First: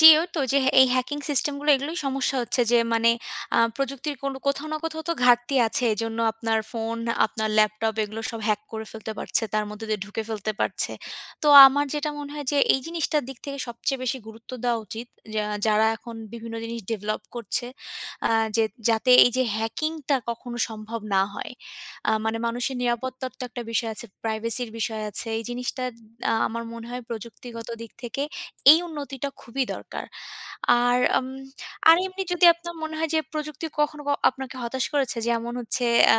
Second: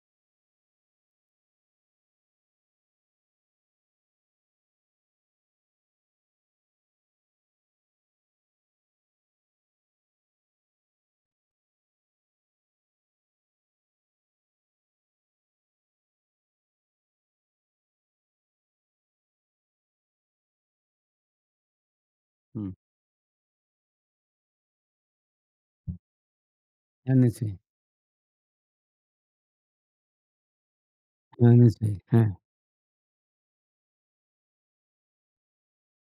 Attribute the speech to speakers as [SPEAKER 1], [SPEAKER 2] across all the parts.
[SPEAKER 1] জি, ঐ তো যে, এই হ্যাকিং সিস্টেমগুলো এগুলোই সমস্যা হচ্ছে যে, মানে আ প্রযুক্তির কোনো কোথাও না কোথাও তো ঘাটতি আছে এজন্য আপনার ফোন আপনার ল্যাপটপ এগুলো সব হ্যাক করে ফেলতে পারছে তার মধ্যে দিয়ে ঢুকে ফেলতে পারছে। তো আমার যেটা মনে হয় যে, এই জিনিসটার দিক থেকে সবচেয়ে বেশি গুরুত্ব দেওয়া উচিত যা যারা এখন বিভিন্ন জিনিস ডেভেলপ করছে আ যে, যাতে এই যে, হ্যাকিংটা কখনো সম্ভব না হয়। আ মানে
[SPEAKER 2] হুম।
[SPEAKER 1] মানুষের নিরাপত্তার তো একটা বিষয় আছে। প্রাইভেসির বিষয় আছে। এই জিনিসটা আ আমার মনে হয়
[SPEAKER 2] হয়েছে।
[SPEAKER 1] প্রযুক্তিগত দিক থেকে এই উন্নতিটা খুবই দরকার। আর উম
[SPEAKER 2] হুম, জি,
[SPEAKER 1] আর এমনি
[SPEAKER 2] হ্যাঁ।
[SPEAKER 1] যদি আপনার মনে হয় যে, প্রযুক্তি কখনো আপনাকে হতাশ করেছে যেমন হচ্ছে আ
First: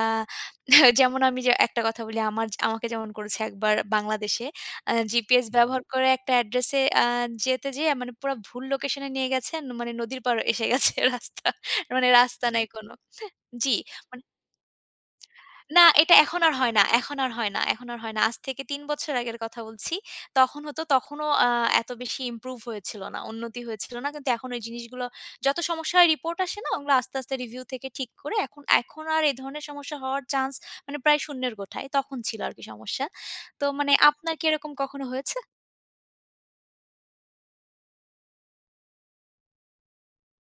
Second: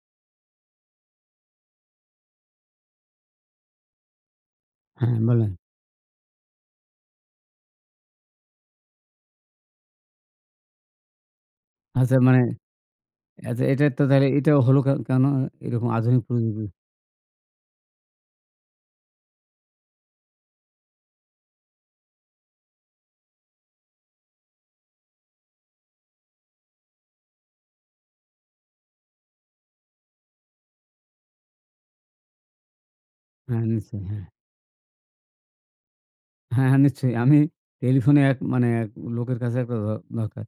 [SPEAKER 1] যেমন আমি ঐ যে, একটা কথা বলি আমার আমাকে যেমন করেছে ১ বার বাংলাদেশে আ
[SPEAKER 2] হ্যাঁ,
[SPEAKER 1] জিপিএস
[SPEAKER 2] বলুন।
[SPEAKER 1] ব্যবহার করে একটা অ্যাড্রেস এ আ যেতে যেয়ে মানে পুরা ভুল লোকেশন এ নিয়ে গেছেন। মানে নদীর পার এসে গেছে রাস্তা। মানে
[SPEAKER 2] আচ্ছা, মানে
[SPEAKER 1] রাস্তা নাই কোন।
[SPEAKER 2] আচ্ছা
[SPEAKER 1] জি।
[SPEAKER 2] এটা তো তাহলে এটা হল কে কেন
[SPEAKER 1] না,
[SPEAKER 2] এরকম
[SPEAKER 1] এটা
[SPEAKER 2] আধুনিক
[SPEAKER 1] এখন আর
[SPEAKER 2] প্রযুক্তি।
[SPEAKER 1] হয় না। এখন আর হয় না। এখন আর হয় না। আজ থেকে ৩ বছর আগের কথা বলছি। তখন হতো তখনও আ এত বেশি ইমপ্রুভ হয়েছিল না। উন্নতি হয়েছিল না। কিন্তু এখন ঐ জিনিসগুলো যত সমস্যা হয় রিপোর্ট আসে না ওগুলো আস্তে, আস্তে রিভিউ থেকে ঠিক করে এখন আর এ ধরনের সমস্যা হওয়ার চান্স মানে প্রায় শূন্যের গোঠায় তখন ছিল আরকি সমস্যা।
[SPEAKER 2] হ্যাঁ,
[SPEAKER 1] তো মানে
[SPEAKER 2] নিশ্চয়ই, হ্যাঁ।
[SPEAKER 1] আপনার কি এরকম কখনো হয়েছে?
[SPEAKER 2] হ্যাঁ, হ্যাঁ, নিশ্চয়ই। আমি টেলিফোনে এক মানে লোকের কাছে একটা দ দরকার।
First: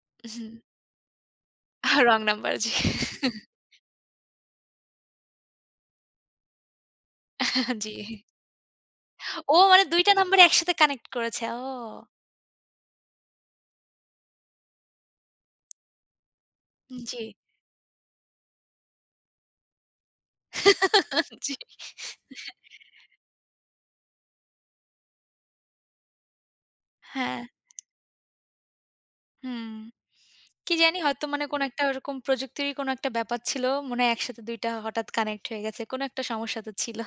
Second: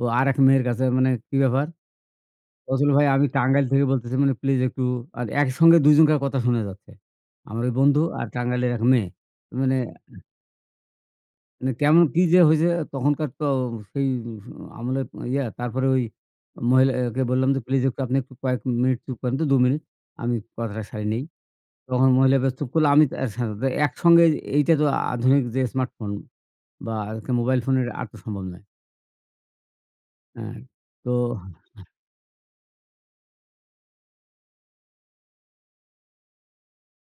[SPEAKER 2] ও আরেক
[SPEAKER 1] হুম।
[SPEAKER 2] মেয়ের কাছে মানে কি ব্যাপার?
[SPEAKER 1] রং নাম্বার জি।
[SPEAKER 2] রসুল ভাই আমি টাঙ্গাইল থেকে বলতেছি মানে প্লিজ একটু আর একসঙ্গে ২ জনকার কথা শোনা যাচ্ছে। আমার ঐ
[SPEAKER 1] জি।
[SPEAKER 2] বন্ধু আর টাঙ্গাইলের ১ মেয়ে।
[SPEAKER 1] ও!
[SPEAKER 2] মানে
[SPEAKER 1] মানে ২ টা নাম্বার একসাথে কানেক্ট করেছে। ও!
[SPEAKER 2] মানে কেমন কি যে, হয়েছে তখনকার তো সেই আমলে ইয়ে তারপরে ঐ মহিলাকে
[SPEAKER 1] জি।
[SPEAKER 2] বললাম যে, প্লিজ একটু আপনি একটু কয়েক মিনিট চুপ করেন তো ২ মিনিট আমি কথাটা সেরে নেই।
[SPEAKER 1] জি।
[SPEAKER 2] তখন মহিলাটা বেশ চুপ করল আমি এর সাথে তো একসঙ্গে এইটা তো আধুনিক যে, স্মার্ট ফোন বা
[SPEAKER 1] হ্যাঁ।
[SPEAKER 2] মোবাইল ফোনের আসা তো সম্ভব নয়।
[SPEAKER 1] হুম,
[SPEAKER 2] হ্যাঁ,
[SPEAKER 1] কি জানি
[SPEAKER 2] তো।
[SPEAKER 1] হয়তো মানে কোন একটা ওরকম প্রযুক্তিরই কোন একটা ব্যাপার ছিল। মনে হয় একসাথে ২ টা হঠাৎ কানেক্ট হয়ে গেছে। কোন একটা সমস্যা তো ছিল।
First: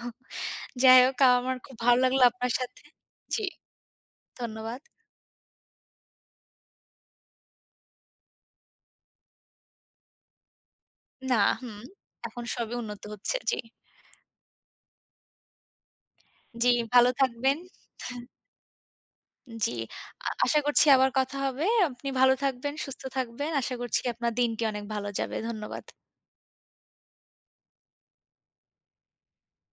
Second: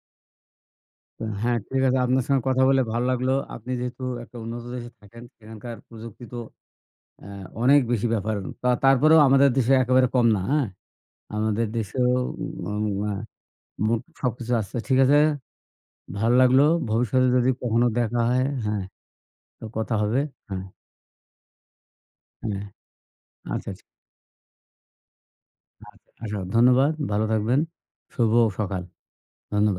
[SPEAKER 1] যাই হোক আমার
[SPEAKER 2] হ্যাঁ,
[SPEAKER 1] খুব
[SPEAKER 2] ঠিক
[SPEAKER 1] ভালো
[SPEAKER 2] আছে
[SPEAKER 1] লাগলো
[SPEAKER 2] আপনার সঙ্গে
[SPEAKER 1] আপনার
[SPEAKER 2] কথা বলে
[SPEAKER 1] সাথে।
[SPEAKER 2] ভালো লাগলো
[SPEAKER 1] জি,
[SPEAKER 2] আপনি যেহেতু একটা উন্নত
[SPEAKER 1] ধন্যবাদ।
[SPEAKER 2] দেশে থাকেন সেখানকার প্রযুক্তি তো আ অনেক বেশি ব্যাপার তারপরেও আমাদের দেশে একেবারে কম না, হ্যাঁ,
[SPEAKER 1] না,
[SPEAKER 2] আমাদের
[SPEAKER 1] হুম,
[SPEAKER 2] দেশেও
[SPEAKER 1] এখন সবই উন্নত
[SPEAKER 2] আ আ
[SPEAKER 1] হচ্ছে জি।
[SPEAKER 2] সবকিছু আসছে ঠিক আছে ভালো লাগলো
[SPEAKER 1] জি, ভালো
[SPEAKER 2] ভবিষ্যতে যদি
[SPEAKER 1] থাকবেন।
[SPEAKER 2] কখনো দেখা হয় হ্যাঁ, তো
[SPEAKER 1] জি।
[SPEAKER 2] কথা হবে,
[SPEAKER 1] আ আশা
[SPEAKER 2] হ্যাঁ।
[SPEAKER 1] করছি আবার কথা হবে। আপনি ভালো
[SPEAKER 2] হ্যাঁ।
[SPEAKER 1] থাকবেন, সুস্থ থাকবেন।
[SPEAKER 2] আচ্ছা,
[SPEAKER 1] আশা
[SPEAKER 2] আচ্ছা।
[SPEAKER 1] করছি আপনার দিনটি অনেক ভালো যাবে। ধন্যবাদ।
[SPEAKER 2] আচ্ছা, ধন্যবাদ ভালো থাকবেন। শুভ সকাল। ধন্যবাদ।